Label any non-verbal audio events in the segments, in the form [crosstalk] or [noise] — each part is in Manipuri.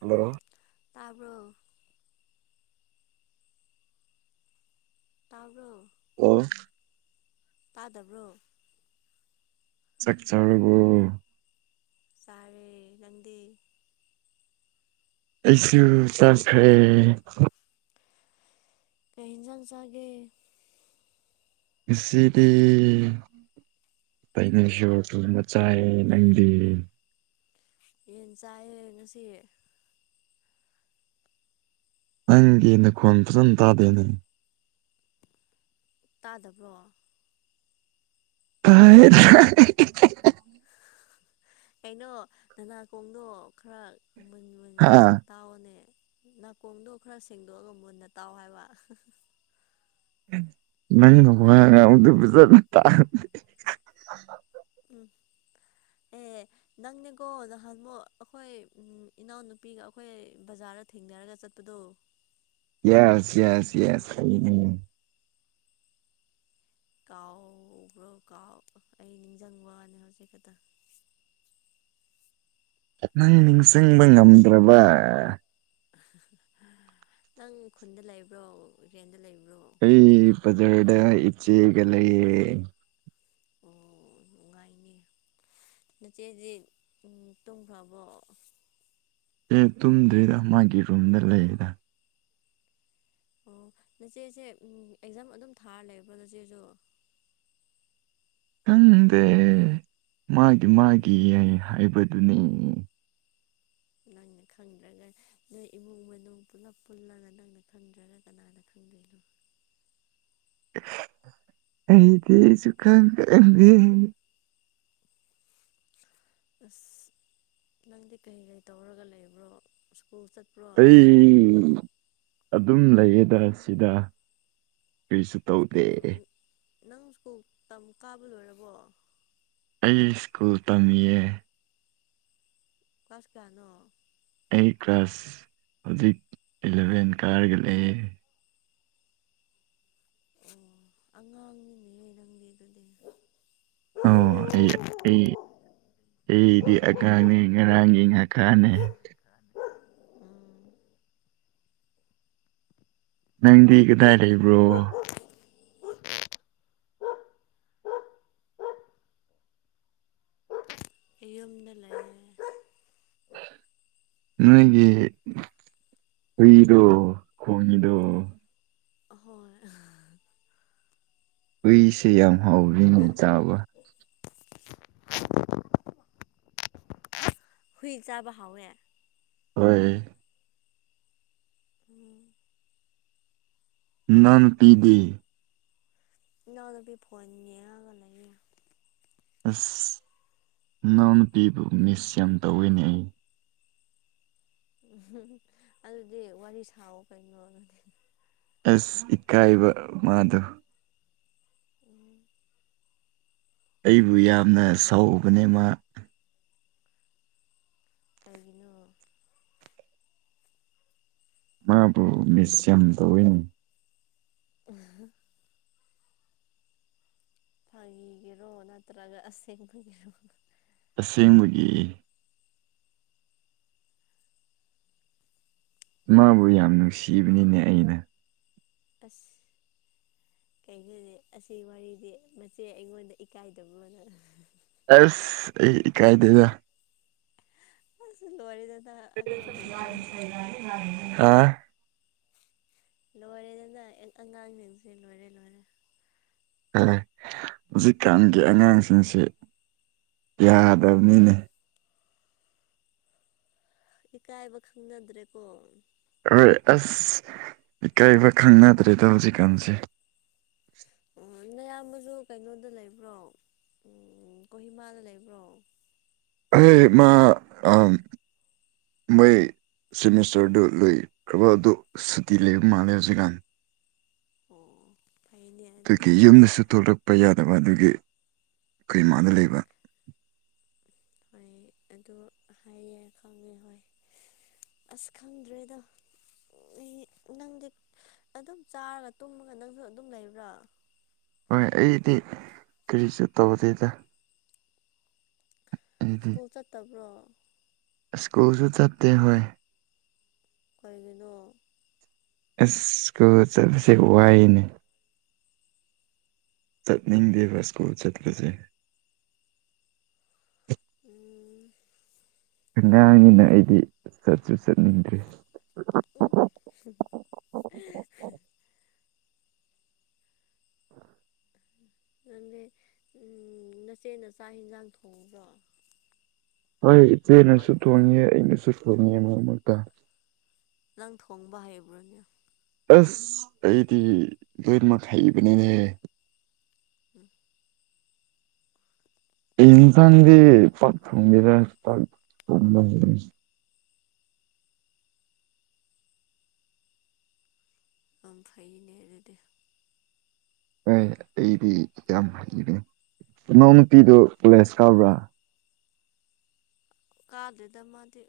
ꯍꯜꯂꯣ ꯇꯥꯔꯕꯣ ꯇꯥꯔꯣ ꯑꯣ ꯇꯥꯗꯕ꯭ꯔꯣ ꯆꯆꯥꯔꯕꯨ ꯁꯥꯔꯦ ꯂꯟꯗꯤ ꯑꯩꯁꯨ ꯆꯥꯈ꯭ꯔꯦ ꯀꯩ ꯍꯟꯖꯥꯡ ꯆꯒꯦ ꯁꯤ ꯁꯤꯗꯤ ꯄꯅꯦ ꯁꯣꯔꯇꯨ ꯃꯆꯥꯥꯏ ꯅꯪꯗꯤ ꯌꯦꯟ ꯆꯥꯏꯌꯦꯦ ꯉꯁꯤ ꯅꯪꯒꯤ ꯅꯈꯣꯟꯜ ꯐꯖꯅ ꯇꯥꯗꯦꯅꯦ ꯇꯥꯗꯕ꯭ꯔꯣ ꯐꯥꯏ ꯀꯩꯅꯣ ꯅꯅꯥꯀꯣꯡꯗꯣ ꯈꯔ ꯃꯟ ꯃꯟꯅ ꯍꯥ ꯇꯥꯎꯑꯣꯅꯦ ꯅꯥꯀꯣꯡꯗꯣ ꯈꯔ ꯁꯦꯡꯗꯣꯛꯑꯒ ꯃꯨꯟꯅ ꯇꯥꯎ ꯍꯥꯏꯕ ꯅ ꯍꯒꯗ ꯄꯖ ꯇꯥ [unintelligible] ꯑꯦ ꯅꯪꯅꯦꯀꯣ ꯅꯍꯥꯟꯃꯨꯛ ꯑꯩꯈꯣꯏ ꯎ ꯏꯅꯥꯎꯅꯨꯄꯤꯒ ꯑꯩꯈꯣꯏ ꯕꯖꯥꯔ ꯊꯦꯡꯅꯔꯒ ꯆꯠꯄꯗꯣ ꯌꯦꯁ ꯌꯦꯁ ꯌꯦꯁ ꯀꯩ ꯅ ꯀꯑꯣ ꯄꯨꯕ꯭ꯔꯣ ꯀꯥꯎ ꯑꯩ ꯅꯤꯡꯁꯤꯡꯕꯅꯤ ꯍꯧꯖꯤꯛ ꯈꯛꯇꯪ ꯅꯪ ꯅꯤꯡꯁꯤꯡꯕ ꯉꯝꯗ꯭ꯔꯕ ꯅꯪ ꯈꯨꯟꯗ ꯂꯩꯕ꯭ꯔꯣ ꯏꯔꯦꯟꯗ ꯂꯩꯕ꯭ꯔꯣ ꯑꯩ ꯖꯔꯗ ꯏꯆꯦꯒ ꯂꯩꯦ ꯑꯣ ꯅꯨꯡꯉꯥꯏꯅꯤ ꯆꯦꯁꯤꯁꯦ ꯇꯨꯡ ꯈꯔꯥꯕꯣ ꯑꯦ ꯇꯨꯝꯗ꯭ꯔꯤꯗ ꯃꯥꯒꯤ ꯔꯨꯝꯗ ꯂꯩꯗ ꯑꯣ ꯅꯆꯦꯁꯦ ꯑꯦꯛꯖꯥꯝ ꯑꯗꯨꯝ ꯊꯥꯔ ꯂꯩꯕꯣ ꯅꯆꯦꯁꯨ ꯈꯪꯗꯦ ꯃꯥꯒꯤ ꯃꯥꯒꯤ ꯌꯥꯏ ꯍꯥꯏꯕꯗꯨꯅꯤ ꯅꯪꯅ ꯈꯪꯗ꯭ꯔꯒ ꯅꯣꯏ ꯏꯃꯨꯡ ꯃꯅꯨꯡ ꯄꯨꯂꯞ ꯄꯨꯜꯂꯒ ꯅꯪꯅ ꯈꯪꯗ꯭ꯔꯒ ꯀꯅꯥꯅ ꯈꯪꯦ ꯀꯗꯨ ꯑꯩꯗꯤꯁꯨ ꯈꯪ ꯈꯪꯗꯦ ꯑꯁ ꯅꯪꯗꯤ ꯀꯩ ꯀꯩ ꯇꯧꯔꯒ ꯂꯩꯕ꯭ꯔꯣ ꯁ꯭ꯀꯨꯜ ꯆꯠꯄ꯭ꯔꯣ ꯑꯩ ꯅꯪ ꯑꯗꯨꯝ ꯂꯩꯌꯦꯗ ꯁꯤꯗ ꯀꯔꯤꯁꯨ ꯇꯧꯗꯦ ꯁ꯭ꯀꯨꯜ ꯅꯪ ꯁ꯭ꯀꯨꯜ ꯇꯝ ꯀꯥꯕ ꯂꯣꯏꯔꯕꯣ ꯏꯁꯀꯨꯜ ꯇꯝꯌꯦ ꯑꯣꯀꯥꯁ ꯀꯅꯣ ꯑꯩ ꯀ꯭ꯂꯥꯁ ꯍꯧꯖꯤꯛ ꯏꯂꯚꯦꯟ ꯀꯥꯔꯒ ꯂꯩꯑꯦ ꯑꯣ ꯑꯉꯥꯡꯅꯤꯅꯦ ꯅꯪꯒꯤ ꯑꯗꯨꯗꯤ ꯑꯣ ꯑꯩ ꯑꯩ ꯑꯩꯗꯤ ꯑꯉꯥꯡꯅꯦ ꯉꯔꯥꯡꯒꯤ ꯉꯈꯥꯅꯦ ꯎꯝ ꯅꯪꯗꯤ ꯀꯗꯥꯏ ꯂꯩꯕ꯭ꯔꯣ ꯌꯨꯝꯗꯂꯦ ꯅꯣꯏꯒꯤ ꯍꯨꯏꯗꯣ ꯈꯉꯗ ꯍꯣꯏ ꯀꯨꯏꯁꯦ ꯌꯥꯝ ꯍꯥꯎꯔꯤꯅꯦ ꯆꯥꯕ ꯍꯨꯏ ꯆꯕ ꯍꯥꯎꯋꯦ ꯍꯣꯏ ꯎꯝ ꯅꯪ ꯄꯤꯗꯦ ꯏꯗ ꯐ ꯐꯣꯟꯅꯦꯉꯒ ꯂꯩꯦ ꯑꯁ ꯅꯅꯥꯎꯅꯄꯤꯤꯕꯨ ꯃꯤꯁ ꯌꯥꯝ ꯇꯧꯋꯤꯅꯦ ꯑꯩ ꯎꯝ ꯑꯗꯨꯗꯤ ꯋꯥꯔꯤ ꯁꯥꯑꯣ ꯀꯩꯅꯣ ꯑꯗꯨꯗꯤ ꯑꯁ ꯏꯠꯀꯥꯏꯕ ꯃꯥꯗꯣ ꯑꯩꯕꯨ ꯌꯥꯝꯅ ꯁꯥꯎꯕꯅꯦ ꯃꯥ ꯀꯒꯤꯅꯣ ꯃꯥꯕꯨ ꯃꯤꯁꯝ ꯇꯧꯏꯅꯤ [unintelligible] ꯐꯥꯒꯤꯒꯤꯔꯣ ꯅꯠꯇ꯭ꯔꯒ ꯑꯁꯦꯡꯕꯒꯤꯔꯣ ꯑꯁꯦꯡꯕꯒꯤ ꯃꯥꯕꯨ ꯌꯥꯝ ꯅꯨꯡꯁꯤꯕꯅꯤꯅꯦ ꯑꯩꯅ ꯑꯁ ꯀꯩꯒꯣꯦ ꯑꯁꯤ ꯋꯥꯔꯤꯗꯤ ꯃꯆꯦ ꯑꯩꯉꯣꯟꯗ ꯏꯀꯥꯏꯗꯕꯅ ꯑꯁ ꯏ ꯀꯥꯏꯗꯦꯗ ꯑ ꯂ ꯋꯥꯔꯤꯗ ꯑ ꯂꯣꯏꯔꯦꯗꯅ ꯑꯉꯥꯡꯁꯤꯡꯁꯦ ꯂꯣꯏꯔꯦ ꯂꯣꯏꯔꯦ ꯍ ꯍꯧꯖꯤꯛꯀꯥꯟꯒꯤ ꯑꯉꯥꯡꯁꯤꯡꯁꯤ ꯀꯤꯗꯕꯅꯤꯅꯦ ꯏꯀꯥꯏꯕ ꯈꯪꯅꯗ꯭ꯔꯦꯀꯣ ꯍꯣꯏ ꯑꯁ ꯏꯀꯥꯏꯕ ꯈꯪꯅꯗ꯭ꯔꯦꯗ ꯍꯧꯖꯤꯛꯀꯥꯟꯁꯦ ꯅꯌꯥꯝꯕꯁꯨ ꯀꯩꯅꯣꯗ ꯂꯩꯕ꯭ꯔꯣ ꯀꯣꯍꯤꯃꯥꯗ ꯂꯩꯕ꯭ꯔꯣ ꯑꯩꯣꯏ ꯃꯥ ꯃꯣꯏ ꯁꯤꯃꯤꯁꯇꯔꯗꯨ ꯂꯩꯣꯏ ꯀ꯭ꯔꯕꯗꯨ ꯁꯨꯇꯤꯂꯦ ꯃꯥꯂꯦ ꯍꯧꯖꯤꯒꯥꯟ ꯑꯣ ꯐꯩꯅꯦ ꯑꯗꯨꯒꯤ ꯑꯗꯨꯗꯤ ꯌꯨꯝꯗꯁꯨ ꯊꯣꯛꯂꯛꯄ ꯌꯥꯗꯕ ꯑꯗꯨꯒꯤ ꯀꯔꯤꯃꯥꯗ ꯎꯝ ꯂꯩꯕ ꯍꯣꯏ ꯑꯗꯨ ꯍꯥꯏꯌꯦꯦ ꯈꯪꯉꯦ ꯍꯣꯏ ꯑꯁꯈꯥꯟꯗ꯭ꯔꯦꯗ ꯅꯪꯗꯤ ꯑꯗꯨꯝ ꯆꯥꯔꯒ ꯇꯨꯝꯃꯒ ꯅꯪꯁꯨ ꯑꯗꯨꯝ ꯂꯩꯕ꯭ꯔꯥ ꯍꯣꯏ ꯑꯩꯗꯤ ꯀꯔꯤꯁꯨ ꯇꯧꯗꯦꯗ ꯑꯩꯗꯤ ꯁ꯭ꯀꯨꯜ ꯆꯠꯇꯕ꯭ꯔꯣ ꯁ꯭ꯀꯨꯜꯁꯨ ꯆꯠꯇꯦ ꯍꯣꯏ ꯀꯩꯒꯤꯅꯣ ꯏꯁ ꯀꯣ ꯆꯠꯄꯁꯦ ꯋꯥꯏꯅꯦ ꯆꯠꯅꯤꯡꯗꯦ ꯋꯥꯁꯀꯨ ꯆꯠꯂꯁꯦ ꯎꯝ ꯑꯉꯥꯡꯅꯤꯅ ꯑꯩꯗꯤ ꯆꯠꯁꯨ ꯆꯠꯅꯤꯡꯗ꯭ꯔꯤ ꯎ ꯅꯗꯤ ꯅꯆꯦꯅ ꯆꯥꯛ ꯌꯦꯟꯁꯥꯡ ꯊꯣꯡꯕ꯭ꯔꯣ ꯍꯣꯏ ꯏꯆꯦꯅꯁꯨ ꯊꯣꯡꯉꯦ ꯑꯩꯅꯁꯨ ꯊꯣꯡꯉꯦ ꯃꯔꯛ ꯃꯔꯛꯇ ꯅꯪ ꯊꯣꯡꯕ ꯍꯩꯕ꯭ꯔꯅꯦ ꯑꯁ ꯑꯩꯗꯤ ꯂꯣꯏꯅꯃꯛ ꯍꯩꯕꯅꯤꯅꯦ ꯎꯝ ꯏꯟꯁꯥꯡꯒꯤ ꯄꯥꯛ ꯐꯪꯗ ꯑꯝꯐꯅꯦ ꯑꯗꯨꯔꯗꯤ ꯍ ꯑꯩꯗꯤ ꯌꯥꯝ ꯐꯩꯅꯦ ꯅꯣꯡꯃꯇꯤꯗꯨ ꯂꯦꯁꯈꯕ꯭ꯔꯥ ꯀꯥꯗꯨꯗ ꯃꯥꯗꯤ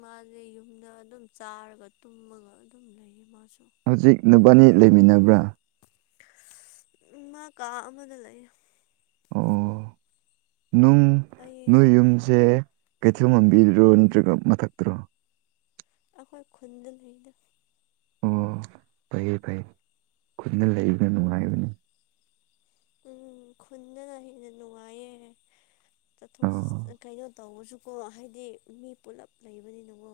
ꯃꯥꯁꯦ ꯌꯨꯝꯗ ꯑꯗꯨꯝ ꯆꯥꯔꯒ ꯇꯨꯝꯃꯒ ꯑꯗꯨꯝ ꯂꯩꯌꯦ ꯃꯥꯁꯨ ꯍꯧꯖꯤꯛ ꯅꯨꯄꯥꯅꯤ ꯂꯩꯃꯤꯟꯅꯕ꯭ꯔꯥ ꯃꯥ ꯀꯥ ꯑꯃꯗ ꯂꯩ ꯑꯣ ꯅꯨꯡ ꯑꯩ ꯅꯣꯏ ꯌꯨꯝꯁꯦ ꯀꯩꯊꯦꯜ ꯃꯝꯕꯤꯔꯔꯣ ꯅꯠꯇ꯭ꯔꯒ ꯃꯊꯛꯇꯔꯣ ꯑꯩꯈꯣꯏ ꯈꯨꯟꯗ ꯂꯩꯅ ꯑꯣ ꯐꯩꯌꯦ ꯐꯩꯌꯦ ꯈꯨꯅ ꯂꯩꯕꯅ ꯅꯨꯡꯉꯥꯏꯕꯅꯤ ꯎꯝ ꯈꯨꯟꯗꯅ ꯍꯦꯟꯅ ꯅꯨꯡꯉꯥꯏꯌꯦ ꯆꯠꯊꯣꯛ ꯆꯠ ꯑꯣ ꯀꯩꯅꯣ ꯇꯧꯕꯔꯁꯨꯀꯣ ꯍꯥꯏꯗꯤ ꯃꯤ ꯄꯨꯂꯞ ꯂꯩꯕꯅꯤꯅꯀꯣ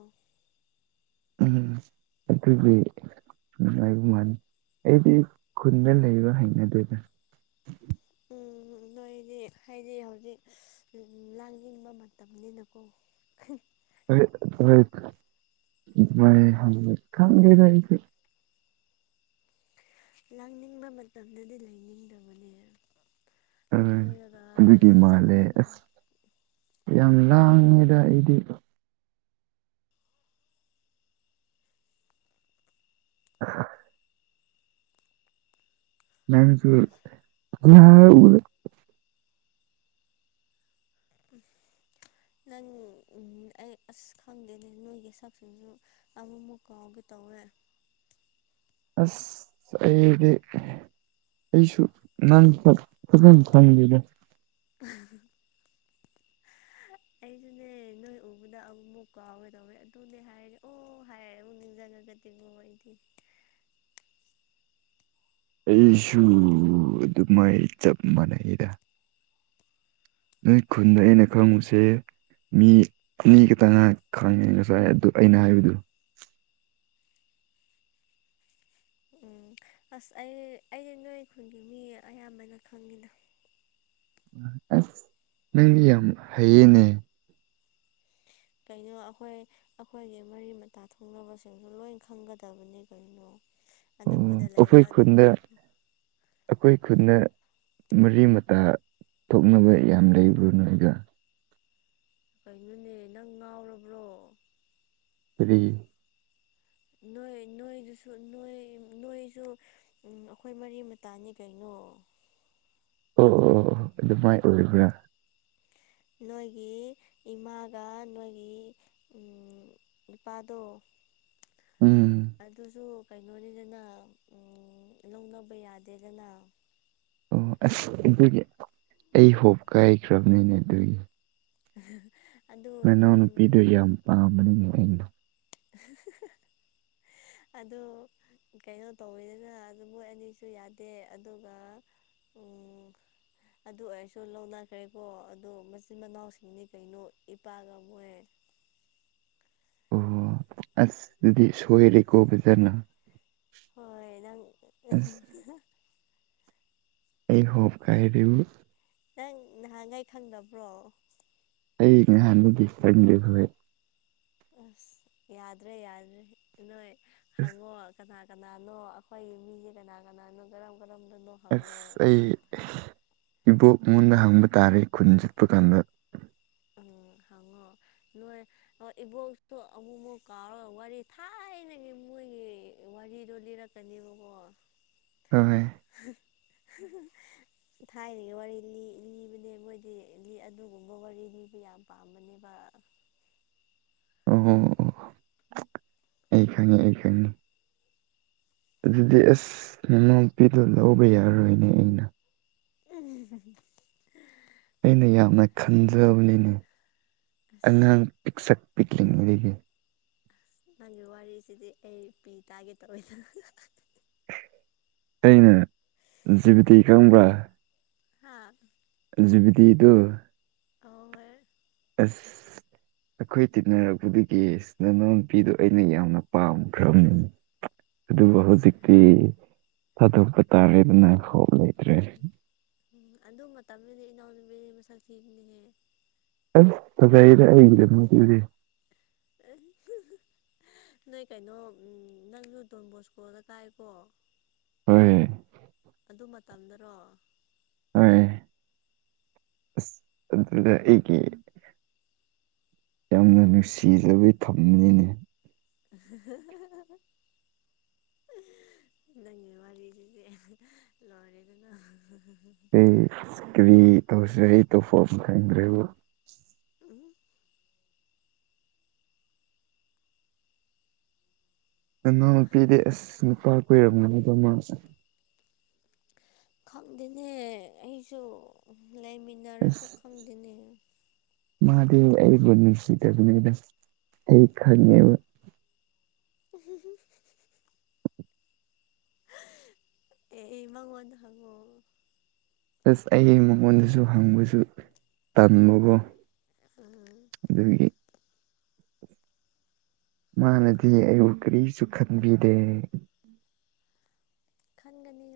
ꯎꯝ ꯑꯗꯨꯠꯇꯗꯤ ꯎꯝꯉꯕ ꯃꯥꯜꯂꯤ ꯑꯩꯗꯤ ꯈꯨꯟꯗ ꯂꯩꯕ ꯍꯩꯅꯗꯣꯏꯗ ꯎꯝꯣꯏ ꯗꯤ ꯍꯥꯏꯗꯤ ꯍꯧꯖꯤꯛ ꯂꯥꯡ ꯌꯦꯡꯕ ꯃꯇꯝꯅꯤꯅꯀꯣ ꯍꫭꯏ ꯍꫭꯏ ꯗꯨꯃꯥꯏꯅ ꯍꯥꯏꯕꯅꯤ ꯈꯪꯗꯦꯗ ꯑꯩꯁꯨ ꯂꯥꯡꯅꯤꯡꯕ ꯃꯇꯝꯗꯗꯤ ꯂꯩꯅꯤꯡꯗꯕꯅꯦ ꯑ ꯀꯣꯏꯔꯒ ꯑꯗꯨꯒꯤ ꯃꯥꯜꯂꯦ ꯆꯠꯂꯒ ꯑꯁ ꯌꯥꯝ ꯂꯥꯡꯉꯗ ꯏꯗꯤ [inaudible] ꯃꯁꯨ ꯑ ꯎ ꯎꯝ ꯅꯪ ꯎꯝ ꯑꯩ ꯑꯁ ꯈꯪꯗꯦꯅꯦ ꯅꯣꯏꯒꯤ ꯁꯥꯞꯁꯟꯁꯨ ꯑꯃꯛ ꯃꯨꯛꯀꯥꯎꯒꯦ ꯇꯧꯋꯦ ꯑꯁ ꯑꯩꯗꯤ ꯑꯩꯁꯨ ꯅꯪ ꯆ ꯐꯪꯕꯤꯗ [inaudible] ꯑꯩꯖꯅꯦ ꯅꯣꯏ ꯑꯣ ꯑꯗꯨꯅ ꯑꯃꯨꯛ ꯑꯃꯨꯛ ꯀꯥꯎꯋꯦ ꯇꯧꯋꯦ ꯑꯗꯨꯗꯤ ꯍꯥꯏꯔꯦ ꯑꯣ ꯍꯥꯏꯔꯦ ꯑꯃꯨꯛ ꯅꯤꯡꯁꯤꯡꯉꯒꯗꯤꯕꯣ ꯑꯩꯗꯤꯗꯤ [inaudible] ꯑꯩꯁꯨ ꯑꯗꯨꯃꯥꯏ ꯆꯞꯝꯕꯅꯩ ꯑꯩꯗ ꯅꯣꯏ ꯈꯨꯟꯗ ꯑꯩꯅ ꯈꯪꯉꯨꯁꯦ ꯃꯤ ꯑꯅꯤ ꯈꯈꯤꯇꯪ ꯉꯥꯏꯍꯥꯛ ꯈꯥꯡꯉꯦ ꯉꯁꯥꯏ ꯑꯗꯨ ꯑꯩꯅ ꯍꯥꯏꯕꯗꯨ ꯎꯝ ꯑꯁ ꯑꯩ ꯑꯩꯁ ꯅꯣꯏ ꯈꯨꯜꯒꯤ ꯃꯤ ꯑꯌꯥꯝꯕꯅ ꯈꯪꯉꯦꯅ ꯑꯁ ꯅꯪꯗꯤ ꯌꯥꯝ ꯍꯩꯌꯦꯅꯦ ꯀꯩꯅꯣ ꯑꯩꯈꯣꯏ ꯑꯩꯈꯣꯏꯒꯤ ꯃꯔꯤ ꯃꯇꯥ ꯊꯣꯡꯅꯕꯁꯤꯡꯁꯨ ꯂꯣꯏ ꯈꯪꯒꯗꯕꯅꯤ ꯀꯩꯅꯣ ꯑꯣ ꯑꯅꯛꯄꯗ ꯑꯩꯈꯣꯏ ꯂꯩꯔꯒ ꯈꯨꯟꯗ ꯑꯗꯨꯐꯥꯎ ꯑꯩꯈꯣꯏ ꯈꯨꯟꯗ ꯃꯔꯤ ꯃꯇꯥ ꯊꯣꯛꯅꯕ ꯌꯥꯝ ꯂꯩꯕ꯭ꯔꯥ ꯅꯣꯏꯒ ꯀꯩꯅꯣꯅꯦ ꯅꯪ ꯉꯥꯎꯔꯕ꯭ꯔꯣ ꯇ꯭ꯔꯤ ꯅꯣꯏ ꯅꯣꯏꯗꯨꯁꯨ ꯅꯣꯏ ꯅꯣꯏꯁꯨ ꯑꯩꯈꯣꯏ ꯃꯔꯤ ꯃꯇꯥꯅꯤ ꯀꯩꯅꯣ ꯑꯣ ꯑꯣ ꯑꯣ ꯑꯣ ꯑꯣ ꯑꯗꯨꯃꯥꯏꯅ ꯑꯣꯏꯔꯤꯕ꯭ꯔꯥ ꯅꯣꯏꯒꯤ ꯏꯃꯥꯒ ꯅꯣꯏꯒꯤ ꯅꯨꯄꯥꯗꯣ ꯎꯝ ꯑꯗꯨꯁꯨ ꯀꯩꯅꯣꯅꯤꯗꯅ ꯂꯧꯅꯕ ꯌꯥꯗꯦꯗꯅ ꯑꯣ ꯑꯁ ꯑꯗꯨꯒꯤ ꯑꯩ ꯍꯣꯞ ꯀꯥꯏꯈ꯭ꯔꯕꯅꯤꯅꯦ ꯑꯗꯨꯒꯤ ꯎꯝ ꯃꯅꯥꯎ ꯅꯨꯄꯤꯗꯨ ꯌꯥꯝ ꯄꯥꯝꯕꯅꯤ ꯑꯩꯅ ꯑꯗꯣ ꯀꯩꯅꯣ ꯇꯧꯋꯤꯗꯅ ꯑꯗꯨ ꯃꯣꯏ ꯑꯅꯤꯁꯨ ꯌꯥꯗꯦ ꯑꯗꯨꯒ ꯑꯗꯨ ꯑꯣꯏꯔꯁꯨ ꯂꯧꯅꯈ꯭ꯔꯦꯀꯣ ꯑꯗꯨꯗꯣ ꯃꯆꯤꯟ ꯃꯅꯥꯎꯁꯤꯡꯗꯤ ꯀꯩꯅꯣ ꯏꯄꯥꯛꯒ ꯃꯣꯏ [inaudible] ꯑꯣ ꯑꯁ ꯑꯗꯨꯗꯤ ꯁꯣꯏꯔꯦꯀꯣꯕꯖꯥꯠꯅ ꯍꯣꯏ ꯅꯪ ꯑꯩꯅ ꯍꯣꯞ ꯀꯥꯏꯔꯤꯕꯕꯨ ꯅꯪ ꯅꯍꯥꯟꯈꯩ ꯈꯪꯗꯕ꯭ꯔꯣ ꯑꯩ ꯉꯍꯥꯟꯗꯤ ꯆꯪꯗꯦ ꯐꯣꯏ ꯑꯁ ꯌꯥꯗ꯭ꯔꯦ ꯌꯥꯗ꯭ꯔꯦ ꯅꯣꯏ ꯑꯁ ꯍꯪꯉꯣ ꯀꯅꯥ ꯀꯅꯥꯅꯣ ꯑꯩꯈꯣꯏ ꯃꯤꯁꯦ ꯀꯅꯥ ꯀꯅꯥꯅꯣ ꯀꯔꯝꯕ ꯑꯦꯁ ꯑꯩ ꯏꯕꯣꯛ ꯃꯉꯣꯟꯗ ꯍꯪꯕ ꯇꯥꯔꯦ ꯈꯨꯟ ꯆꯠꯄ ꯀꯥꯟꯗ ꯎꯝ ꯍꯉꯣ ꯅꯣꯏ ꯏꯕꯣꯛꯇꯣ ꯑꯃꯨꯛꯃꯨꯛ ꯀꯥꯎꯔꯒ ꯋꯥꯔꯤ ꯊꯥꯏꯅꯒꯤ ꯃꯣꯏꯒꯤ ꯋꯥꯔꯤꯗꯣ ꯂꯤꯔꯛꯀꯅꯦꯕꯀꯣ ꯇꯃꯦꯦ [unintelligible] ꯊꯥꯏꯅꯒꯤ ꯋꯥꯔꯤ ꯂꯤ ꯂꯤꯕꯅꯦ ꯃꯣꯏꯗꯤ ꯂꯤ ꯑꯗꯨꯒꯨꯝꯕ ꯋꯥꯔꯤ ꯂꯤ ꯑꯗꯨꯕꯨ ꯌꯥꯝ ꯄꯥꯃꯅꯦꯕ ꯑꯣ ꯑꯣ ꯑꯩ ꯈꯪꯉꯅꯤ ꯑꯩ ꯈꯪꯅꯤ ꯑꯗꯨꯗꯤ ꯑꯁ ꯅꯅꯥꯎꯄꯤꯗꯣ ꯂꯧꯕ ꯌꯥꯔꯔꯣꯏꯅꯦ ꯑꯩꯅ ꯑ ꯑꯩꯅ ꯌꯥꯝꯅ ꯈꯟꯖꯕꯅꯤꯅꯦ ꯑꯁ ꯑꯉꯥꯡ ꯄꯁꯛ ꯄꯤꯛꯂꯤꯛ ꯂꯩꯦ ꯅꯪꯒꯤ ꯋꯥꯔꯤꯁꯤꯗꯤ ꯑꯩ ꯄꯤ ꯇꯥꯒꯦ ꯇꯑꯣꯏꯗ ꯑꯩꯅ ꯖꯤꯕꯇꯤ ꯀꯪꯕ꯭ꯔꯥ ꯍꯥ ꯖꯕꯇꯤ ꯇꯣ ꯑ ꯑꯁ ꯑꯩꯈꯣꯏ ꯇꯤꯟꯅꯔꯛꯄꯗꯒꯤ ꯏꯁꯅꯅꯄꯤꯗꯨꯣ ꯑꯩꯅ ꯌꯥꯝꯅ ꯄꯥꯝꯈ꯭ꯔꯕꯅꯤ ꯑꯗꯨꯕꯨ ꯑꯁ ꯍꯧꯖꯤꯛꯇꯤ ꯊꯥꯗꯣꯛꯄ ꯇꯥꯔꯦꯗꯅ ꯍꯣꯂꯦ ꯎꯝ ꯑꯗꯨ ꯃꯇꯝꯗꯨꯗꯤ ꯏꯅꯥꯎ ꯅꯨꯄꯤ ꯃꯁꯛ ꯊꯤꯕꯅꯦꯍꯦ ꯑꯁ ꯐꯖꯔꯗꯤ ꯑ ꯅꯣꯏ ꯀꯩꯅꯣ ꯅꯪꯁꯨ ꯗꯣꯟ ꯕꯣꯁ ꯀꯣꯜꯂ ꯀꯥꯏꯑꯀꯣ ꯍꯣꯏ ꯑꯗꯨ ꯃꯇꯝꯗꯔꯣ ꯍꯣꯏ ꯑꯁ ꯑꯗꯨꯗ ꯑꯩꯒꯤ ꯌꯥꯝꯅ ꯅꯨꯡꯁꯤꯖꯕꯩ ꯊꯝꯅꯤꯅꯦ [unintelligible] ꯅꯪꯒꯤ ꯋꯥꯔꯤꯁꯤꯁꯦ ꯂꯣꯏꯔꯦ ꯑꯗꯨꯅ ꯏꯁꯀꯔꯤ ꯇꯁ ꯐꯣꯝ ꯊꯅ ꯔꯣ ꯎꯝ ꯅꯉꯎ ꯅꯨꯨꯄꯤꯗꯤ ꯑꯁ ꯅꯨꯄꯥ ꯀꯨꯏꯔꯕꯅꯗ ꯃꯥꯁꯦ ꯈꯪꯗꯦꯅꯦ ꯑꯩꯁꯨ ꯂꯥꯏꯃꯤꯟꯅꯔꯁꯨꯨ ꯈꯪꯗꯅꯤ ꯃꯥꯗꯤ ꯑꯩꯕꯨ ꯅꯨꯡꯁꯤꯗꯕꯅꯤꯗ ꯑꯩ ꯈꯪꯉꯦꯕ ꯎ ꯑꯦ ꯃꯉꯣꯗ ꯍꯒꯣ ꯄ꯭ꯂꯁ ꯑꯩꯒꯤ ꯃꯉꯣꯟꯗꯁꯨ ꯍꯪꯕꯁꯨ ꯇꯝꯃꯕꯣ ꯎꯝ ꯑꯗꯨꯗꯒꯤ ꯃꯥꯅꯗꯤ ꯑꯩꯕꯨ ꯀꯔꯤꯁꯨ ꯈꯟꯕꯤꯗꯦ ꯈꯟꯒꯅꯤ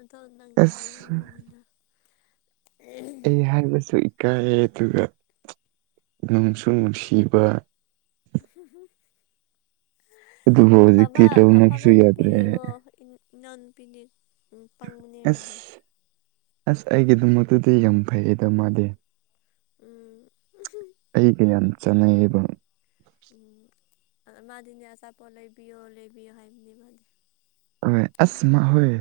ꯑꯗꯣ ꯅꯪ ꯍꯥꯏꯌꯣ ꯑꯁ ꯃꯉꯣꯟꯗ ꯑꯩ ꯍꯥꯏ ꯁꯨ ꯀꯥꯏꯑꯦ ꯑꯗꯨꯒ ꯅꯅꯨꯡꯁꯨ ꯅꯨꯡꯁꯤꯕ ꯑ ꯍ ꯑꯗꯨꯕꯨ ꯍꯧꯖꯤꯛꯇꯤ ꯂꯧꯅꯕꯁꯨ ꯅꯨꯄꯤ ꯌꯥꯗ꯭ꯔꯦ ꯌꯦꯡꯉꯣ ꯏꯅꯥꯎꯅꯨꯄꯤꯗꯤ ꯄꯪꯕꯅꯦ ꯌꯥꯅꯤ ꯑꯁ ꯑꯁ ꯑꯩꯒꯤꯗꯃꯛꯇꯨꯗꯤ ꯌꯥꯝ ꯐꯩꯌꯦꯗ ꯃꯥꯗꯤ ꯎꯝ ꯑꯩꯒꯌꯥꯝ ꯆꯥꯟꯅꯩꯑꯕ ꯎꯝ ꯃꯥꯗꯤꯅꯦ ꯑꯆꯥꯥꯄꯣꯠ ꯂꯩꯕꯤꯌꯣ ꯂꯩꯕꯤꯌꯣ ꯍꯥꯏꯕꯅꯦ ꯃꯥꯅꯤ ꯍꯣꯏ ꯑꯁ ꯃꯥ ꯍꯣꯏ